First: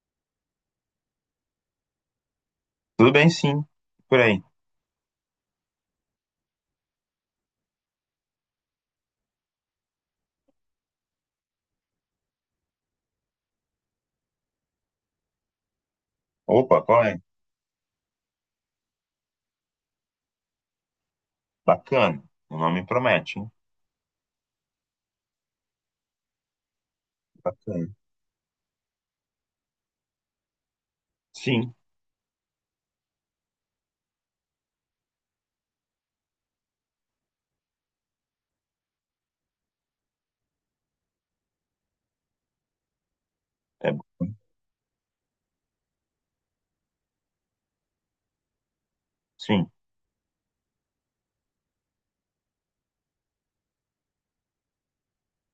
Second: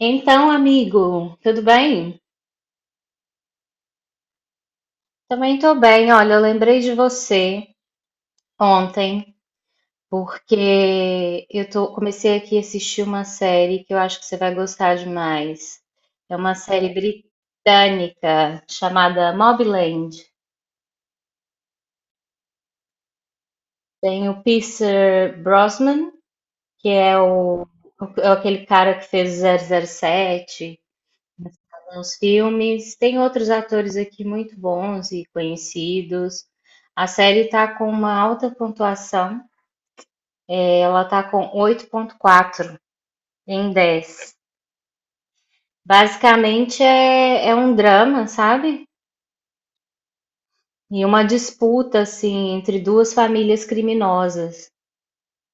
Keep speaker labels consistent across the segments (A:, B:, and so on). A: Então, amigo, tudo bem?
B: Tudo bem, sim. Por aí.
A: Também tô bem. Olha, eu lembrei de você ontem, porque comecei aqui a assistir uma série que eu acho que você vai gostar demais. É uma
B: Opa,
A: série
B: qual é?
A: britânica chamada Mobland.
B: Bacana. O nome promete, hein?
A: Tem o Pierce Brosnan, que é
B: Bacana.
A: é aquele cara que fez o 007
B: Sim,
A: nos filmes. Tem outros atores aqui muito bons e conhecidos. A série está com uma alta pontuação. Ela está com 8,4 em
B: é
A: 10.
B: bacana.
A: Basicamente é um drama, sabe?
B: Sim,
A: E uma disputa assim entre duas famílias criminosas.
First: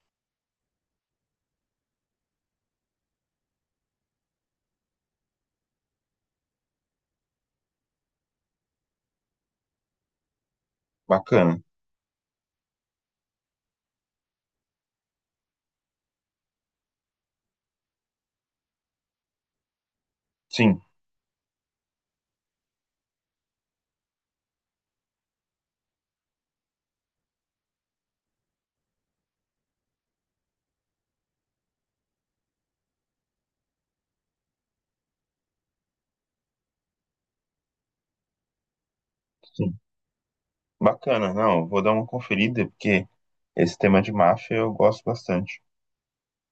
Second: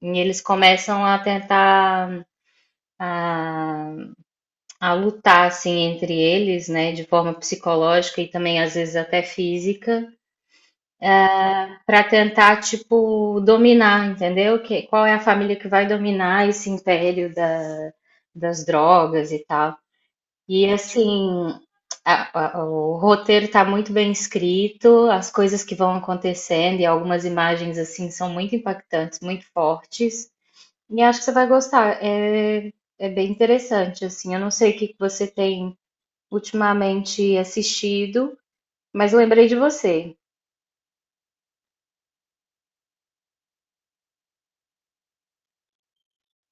A: E eles começam a tentar a lutar assim entre eles, né, de forma psicológica e também às vezes até física,
B: bacana.
A: para tentar, tipo, dominar, entendeu? Que, qual é a família que vai dominar esse império das drogas e tal. E
B: Sim,
A: assim, o roteiro está muito bem escrito, as coisas que vão acontecendo e algumas imagens assim são muito impactantes, muito fortes. E acho que você vai gostar. É bem interessante, assim. Eu não sei o que que você tem ultimamente assistido, mas eu lembrei de
B: sim.
A: você.
B: Bacana. Não, vou dar uma conferida, porque esse tema de máfia eu gosto bastante.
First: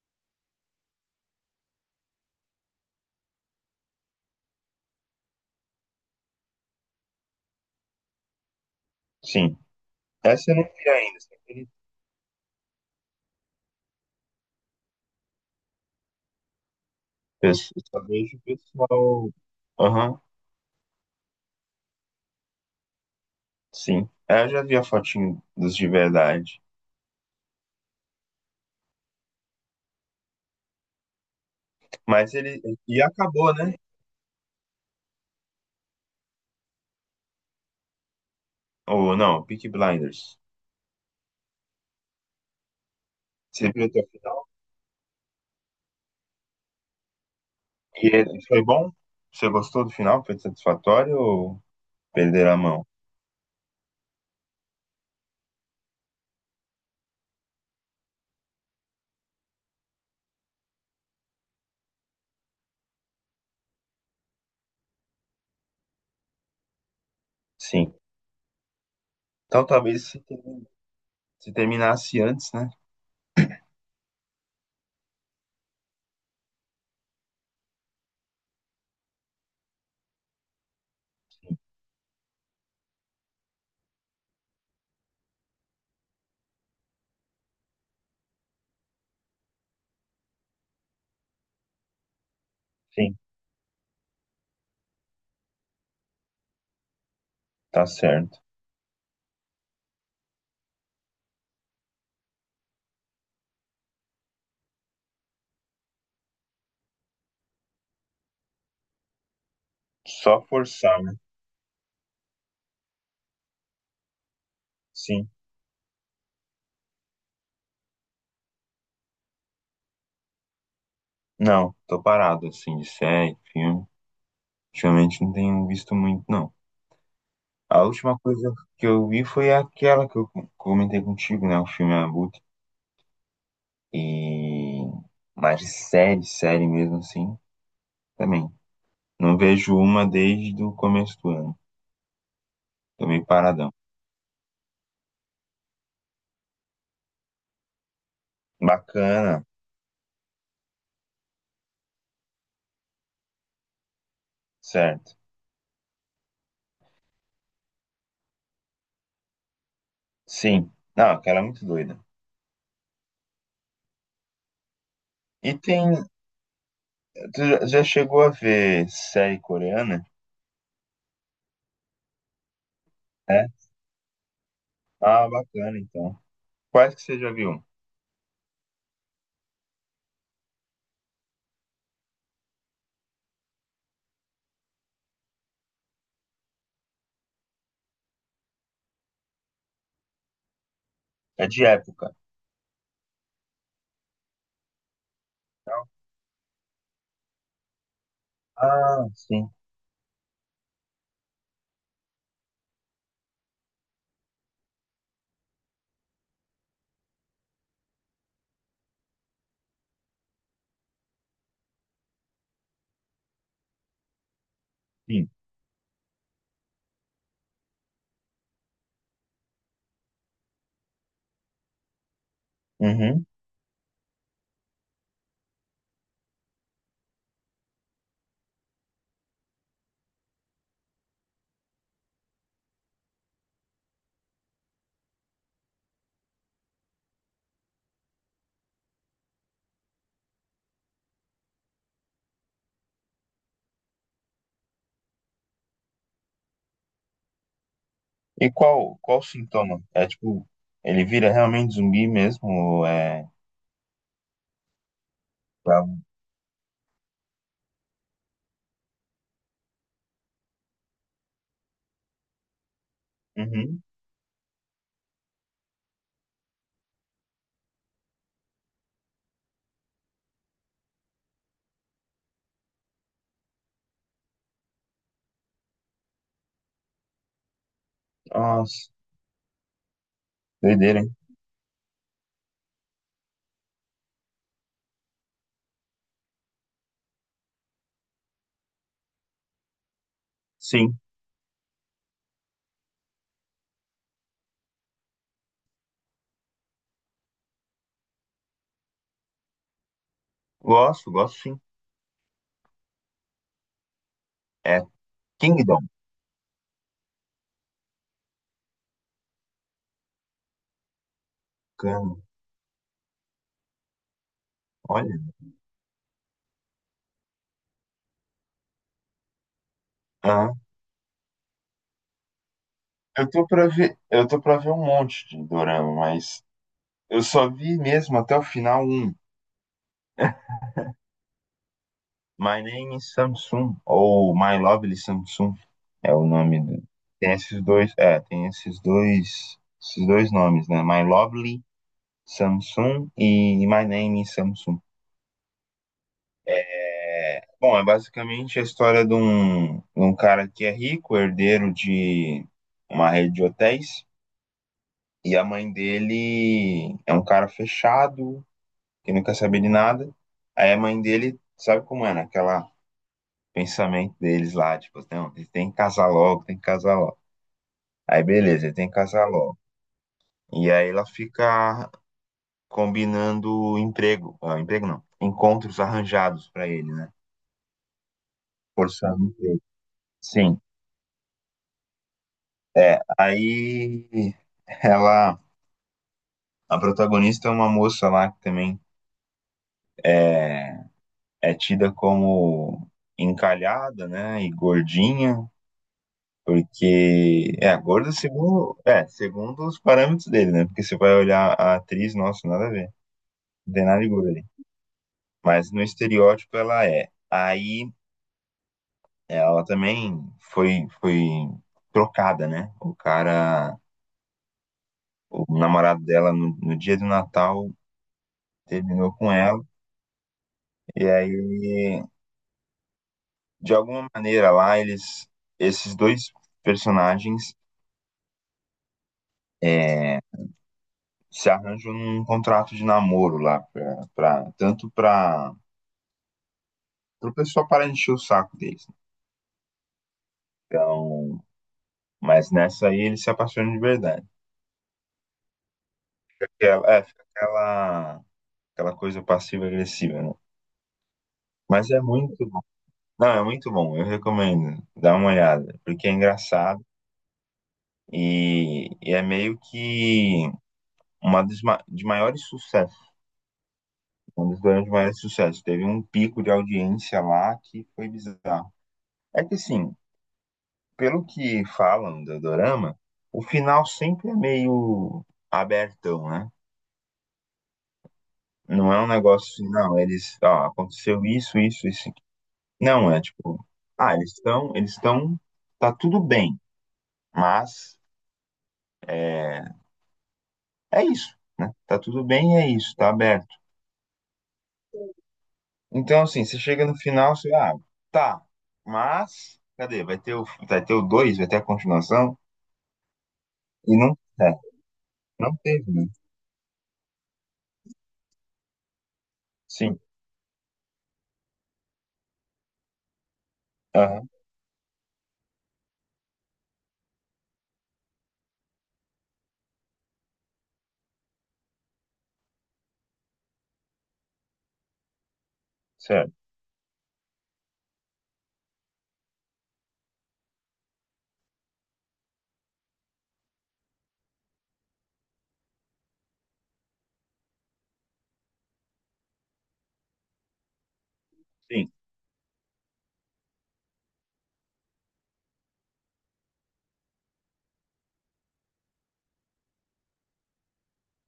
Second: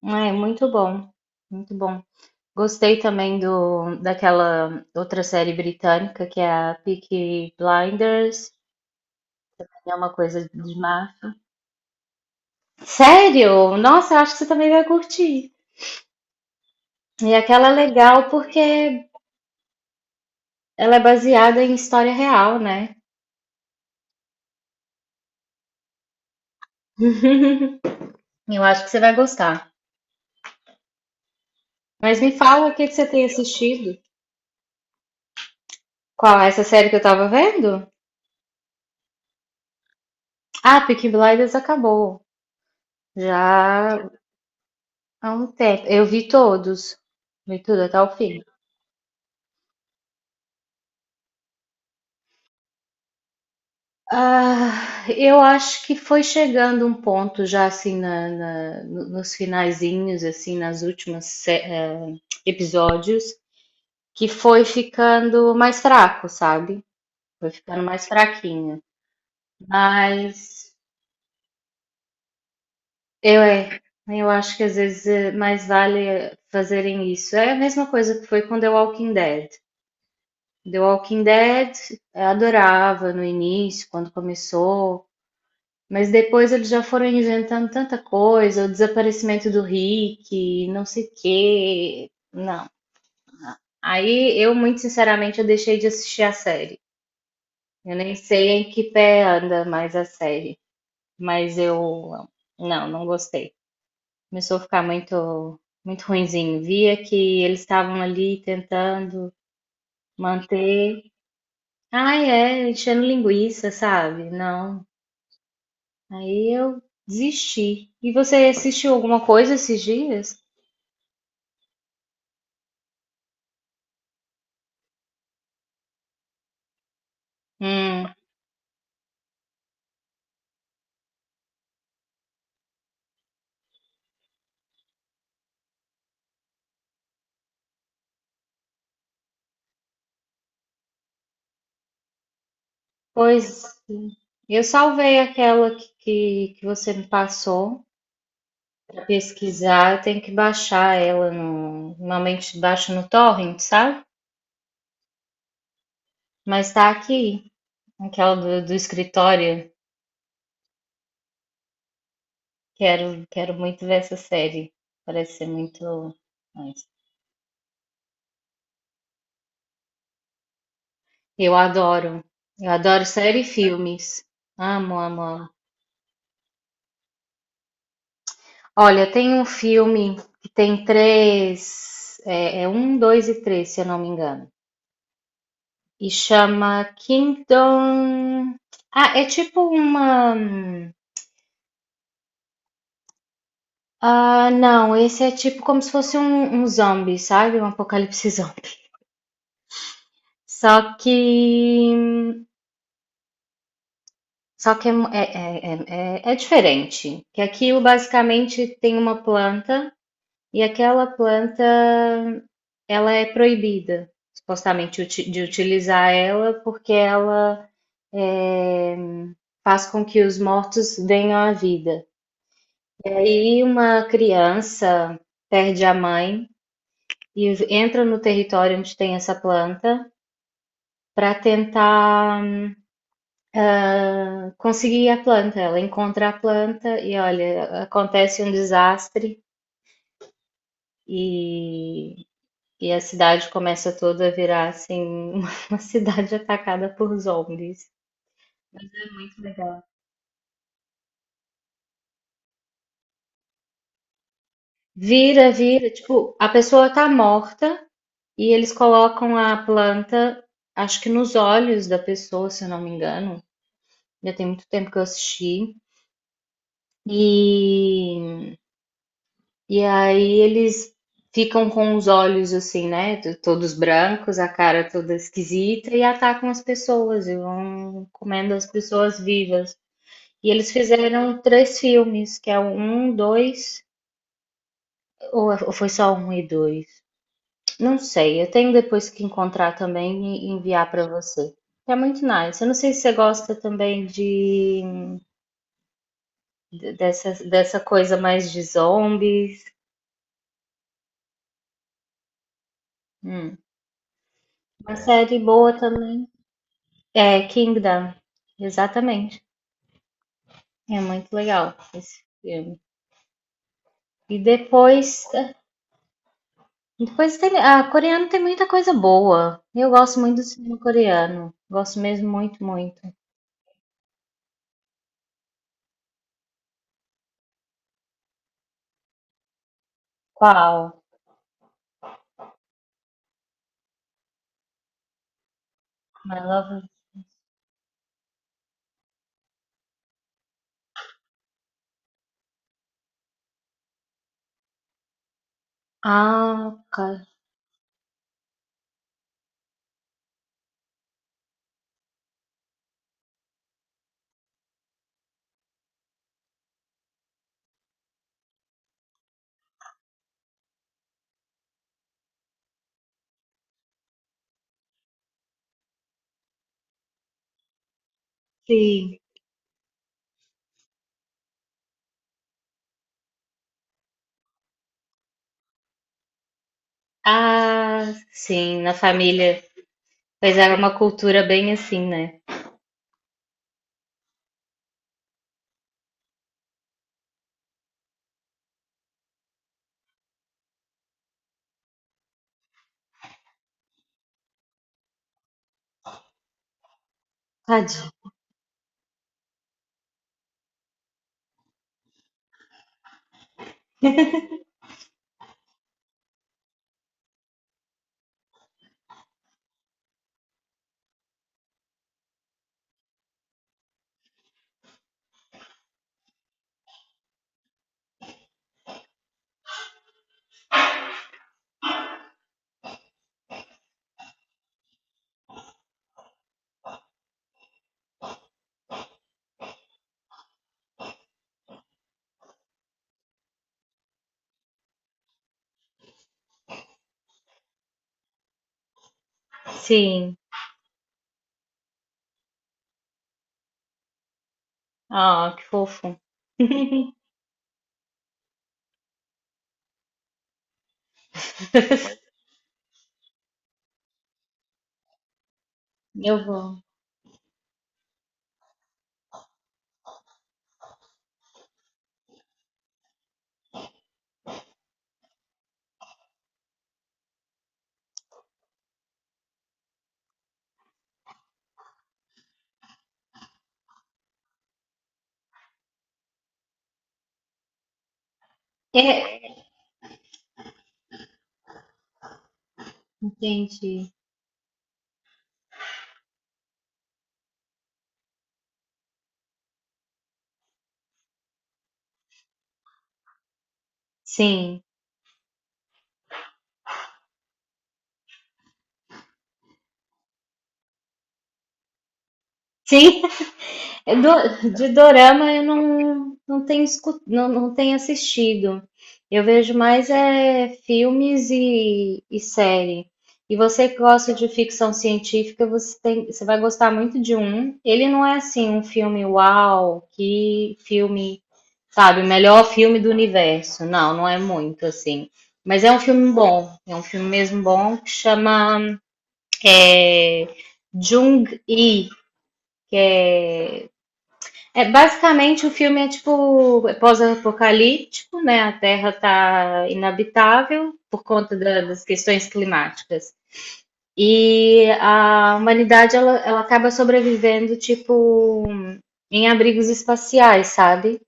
A: É muito bom, muito bom. Gostei também daquela outra série britânica que é a Peaky Blinders,
B: Sim.
A: é uma coisa
B: Essa eu não
A: de
B: vi ainda, você
A: máfia.
B: acredita?
A: Sério? Nossa, eu acho que você também vai curtir. E
B: Eu
A: aquela é
B: só
A: legal
B: vejo o
A: porque
B: pessoal. Aham,
A: ela é baseada em história real, né?
B: sim. É, eu já vi a fotinho dos de verdade.
A: E eu acho que você vai gostar. Mas me
B: Mas ele.
A: fala o que que
B: E
A: você tem
B: acabou, né?
A: assistido. Qual é essa série que eu tava vendo?
B: Ou não, Peaky Blinders.
A: Ah, Peaky Blinders acabou.
B: Você viu
A: Já
B: até o final?
A: há um tempo. Eu vi todos. Vi tudo até
B: E
A: o fim.
B: ele- foi bom? Você gostou do final? Foi satisfatório ou perder a mão?
A: Ah, eu acho que foi chegando um ponto já assim nos finalzinhos, assim, nas últimas episódios, que foi ficando mais fraco, sabe? Foi ficando
B: Sim.
A: mais fraquinho.
B: Então talvez se,
A: Mas
B: se terminasse antes, né?
A: eu é, eu acho que às vezes mais vale fazerem isso. É a mesma coisa que foi com The Walking Dead. The Walking Dead, eu adorava no início, quando começou. Mas depois eles já foram inventando tanta coisa, o desaparecimento do Rick, não sei o quê. Não.
B: Sim,
A: Aí eu, muito sinceramente, eu deixei de assistir a série.
B: tá
A: Eu nem
B: certo.
A: sei em que pé anda mais a série, mas eu não, não gostei. Começou a ficar muito, muito ruinzinho. Via que eles estavam ali tentando
B: Só
A: manter.
B: forçar, né?
A: Ai, é, enchendo linguiça, sabe? Não.
B: Sim.
A: Aí eu desisti. E você assistiu alguma coisa esses dias?
B: Não, tô parado assim de série, filme. Ultimamente não tenho visto muito, não. A
A: Hum,
B: última coisa que eu vi foi aquela que eu comentei contigo, né? O filme Abutre. E mas de série, série mesmo assim, também. Não vejo uma desde o começo do ano. Tô meio
A: pois
B: paradão.
A: eu salvei aquela que você me passou para
B: Bacana,
A: pesquisar. Eu tenho que baixar ela no, normalmente baixo no torrent, sabe?
B: certo.
A: Mas tá aqui, aquela do escritório.
B: Sim. Não, cara, é muito doida.
A: Quero, quero muito ver essa série. Parece ser
B: E tem.
A: muito nice.
B: Tu já chegou a ver série coreana?
A: Eu adoro. Eu adoro série e
B: É?
A: filmes. Amo, amo,
B: Ah,
A: amo.
B: bacana, então. Quais que você já viu?
A: Olha, tem um filme que tem três. É, é um, dois e três, se eu não me engano. E chama Kingdom. Ah, é tipo uma.
B: É de época.
A: Ah, não, esse é tipo como
B: Não?
A: se fosse um zombie, sabe? Um apocalipse zombie.
B: Ah, sim,
A: Só que. Só que é diferente. Que aquilo basicamente tem uma planta e aquela planta ela é proibida, supostamente,
B: sim.
A: de utilizar ela porque ela é, faz com que os mortos venham à vida.
B: Uhum.
A: E uma criança perde a mãe e entra no território onde tem essa planta para tentar conseguir a planta. Ela encontra a planta e olha, acontece um desastre e, e a cidade começa toda a virar assim uma cidade atacada por zombies.
B: E qual, qual o
A: Muito
B: sintoma?
A: legal.
B: É tipo, ele vira realmente zumbi mesmo? Ou é
A: Vira, vira,
B: bravo?
A: tipo, a pessoa tá morta e eles colocam a planta, acho que nos olhos da pessoa, se eu não me engano.
B: Uhum.
A: Já tem muito tempo que eu assisti. E, e aí eles ficam com os olhos assim, né? Todos brancos, a cara toda esquisita e atacam as pessoas e vão comendo as
B: Nossa,
A: pessoas vivas. E eles
B: doideira, hein?
A: fizeram três filmes, que é o um, dois, ou foi só um e dois? Não sei, eu tenho depois que encontrar também e enviar
B: Sim.
A: para você. É muito nice. Eu não sei se você gosta também dessa coisa mais de zombies.
B: Gosto, gosto sim.
A: Hum.
B: É
A: Uma série boa
B: Kingdom.
A: também é Kingdom, exatamente. É muito legal
B: Bacana.
A: esse filme. E depois,
B: Olha.
A: depois tem, a coreano tem muita coisa boa. Eu gosto muito do
B: Ah,
A: cinema coreano. Gosto mesmo muito, muito.
B: eu tô pra ver, eu tô pra ver um monte de dorama, mas. Eu só vi mesmo até o final um.
A: Qual?
B: My Name is Samsung, ou My Lovely Samsung, é o
A: My
B: nome do...
A: Love.
B: Tem esses dois, é, tem esses dois nomes, né? My Lovely Samsung e My Name is Samsung.
A: Ah, cara.
B: É, bom, é basicamente a história de um cara que é rico, herdeiro de uma rede de hotéis, e a mãe dele é um cara fechado, que não quer saber de nada. Aí a mãe dele, sabe como é, né? Aquela pensamento deles lá, tipo, não, ele tem que casar logo, tem que casar logo. Aí beleza, ele tem que
A: Sim.
B: casar logo. E aí ela fica combinando emprego, ah, emprego não, encontros arranjados pra ele, né?
A: Ah, sim, na
B: Forçando emprego.
A: família. Pois
B: Sim.
A: era uma cultura bem assim, né?
B: É, aí ela, a protagonista é uma moça lá que também é, é tida como encalhada, né, e gordinha, porque é gorda
A: Tadinho.
B: segundo, é, segundo os parâmetros dele, né? Porque você vai olhar a atriz, nossa, nada a ver. Não tem nada de gorda ali. Mas no estereótipo ela é. Aí ela também foi trocada, né? O cara, o namorado dela no, no dia do Natal terminou com ela e aí de alguma maneira lá eles, esses dois personagens, é, se arranjam num contrato de namoro lá pra, pra, tanto para pro pessoal parar de encher o saco deles.
A: Sim.
B: Então, mas nessa aí ele se apaixona de verdade.
A: Ah, que fofo.
B: Porque ela- é, fica aquela, aquela coisa passiva-agressiva, né? Mas é muito bom. Não, é muito bom, eu recomendo. Dá uma olhada, porque é
A: Eu vou.
B: engraçado e é meio que uma dos de maiores sucessos, um dos grandes maiores sucessos. Teve um pico de audiência lá que foi bizarro. É que assim, pelo que falam do Dorama, o final sempre é meio abertão, né? Não é um negócio
A: É,
B: assim, não, eles, ó, aconteceu isso, isso, isso aqui. Não, é tipo,
A: entendi.
B: ah, eles estão, tá tudo bem, mas é, é isso, né? Tá tudo bem, é isso, tá aberto.
A: Sim.
B: Então, assim, você chega no final, você, ah, tá, mas, cadê? Vai ter o dois, vai ter a continuação,
A: Sim,
B: e não, é,
A: De dorama
B: não
A: eu
B: teve, né?
A: não, não não tenho assistido. Eu vejo
B: Sim,
A: mais é filmes e série. E você que
B: aham,
A: gosta de ficção científica, você vai gostar muito de um. Ele não é assim um filme uau, que filme, sabe, o melhor filme do universo. Não, não é muito assim. Mas é um filme
B: certo,
A: bom, é um filme mesmo bom que chama é, Jung-Hee, que é é, basicamente, o filme é tipo é pós-apocalíptico, né? A Terra tá inabitável por conta
B: sim,
A: das questões climáticas. E a humanidade, ela acaba sobrevivendo, tipo, em abrigos espaciais, sabe?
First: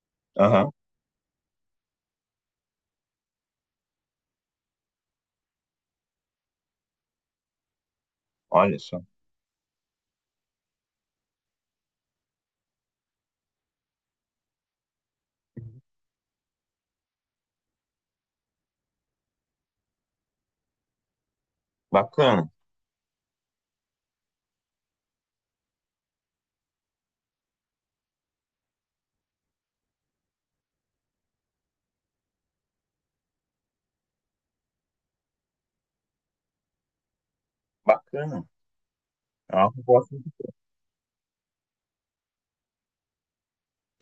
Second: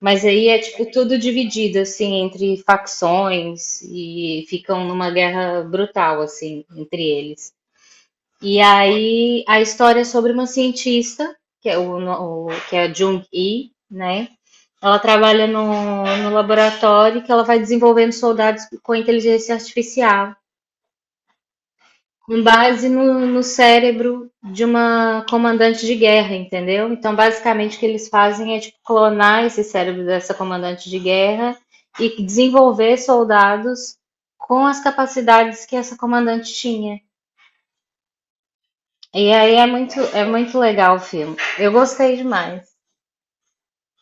A: Mas aí é,
B: aham,
A: tipo, tudo dividido, assim, entre facções e ficam numa guerra brutal, assim, entre eles. E
B: olha só.
A: aí a história é sobre uma cientista, que é, o, no- o- que é a Jung-hee, né? Ela trabalha no laboratório que ela vai desenvolvendo soldados com inteligência artificial, com
B: Bacana,
A: base no cérebro de uma comandante de guerra, entendeu? Então, basicamente, o que eles fazem é tipo, clonar esse cérebro dessa comandante de guerra e desenvolver soldados com as capacidades que essa comandante tinha.
B: bacana.
A: E aí
B: É uma proposta,
A: é muito legal o filme. Eu gostei demais.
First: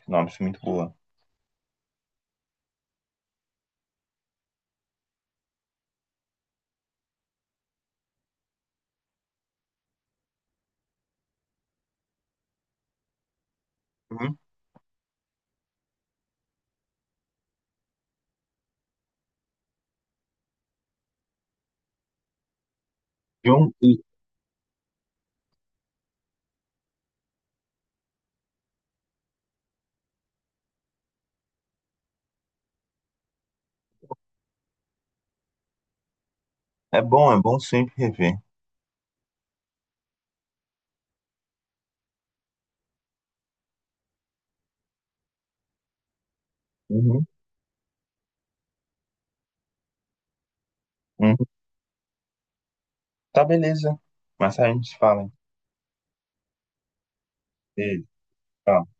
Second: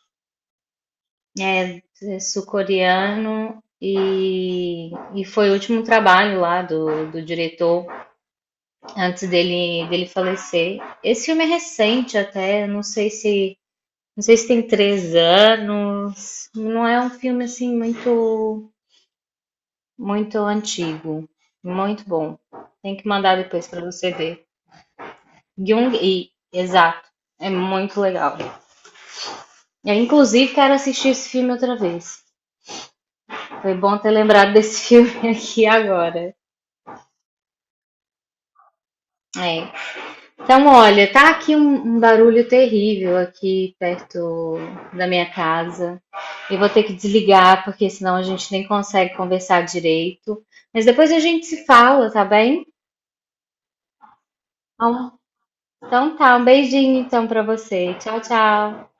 B: nossa, muito boa.
A: É, é sul-coreano e foi o último trabalho lá do diretor antes dele falecer. Esse filme é recente até, não sei
B: Uhum.
A: se tem 3 anos, não é um filme assim muito muito antigo, muito bom. Tem que mandar
B: E
A: depois
B: um-
A: para você ver. Jung e exato, é muito legal. Eu, inclusive quero assistir esse filme outra vez. Foi bom ter lembrado desse filme aqui agora.
B: É bom sempre rever.
A: É. Então, olha, tá aqui um barulho terrível aqui perto da minha casa. Eu vou ter que
B: Uhum,
A: desligar, porque senão a gente nem consegue conversar direito. Mas depois a gente
B: uhum.
A: se fala, tá bem?
B: Tá, beleza. Mas a gente
A: Então,
B: fala, hein?
A: então tá, um beijinho então pra você.
B: Beijo,
A: Tchau, tchau.
B: tchau.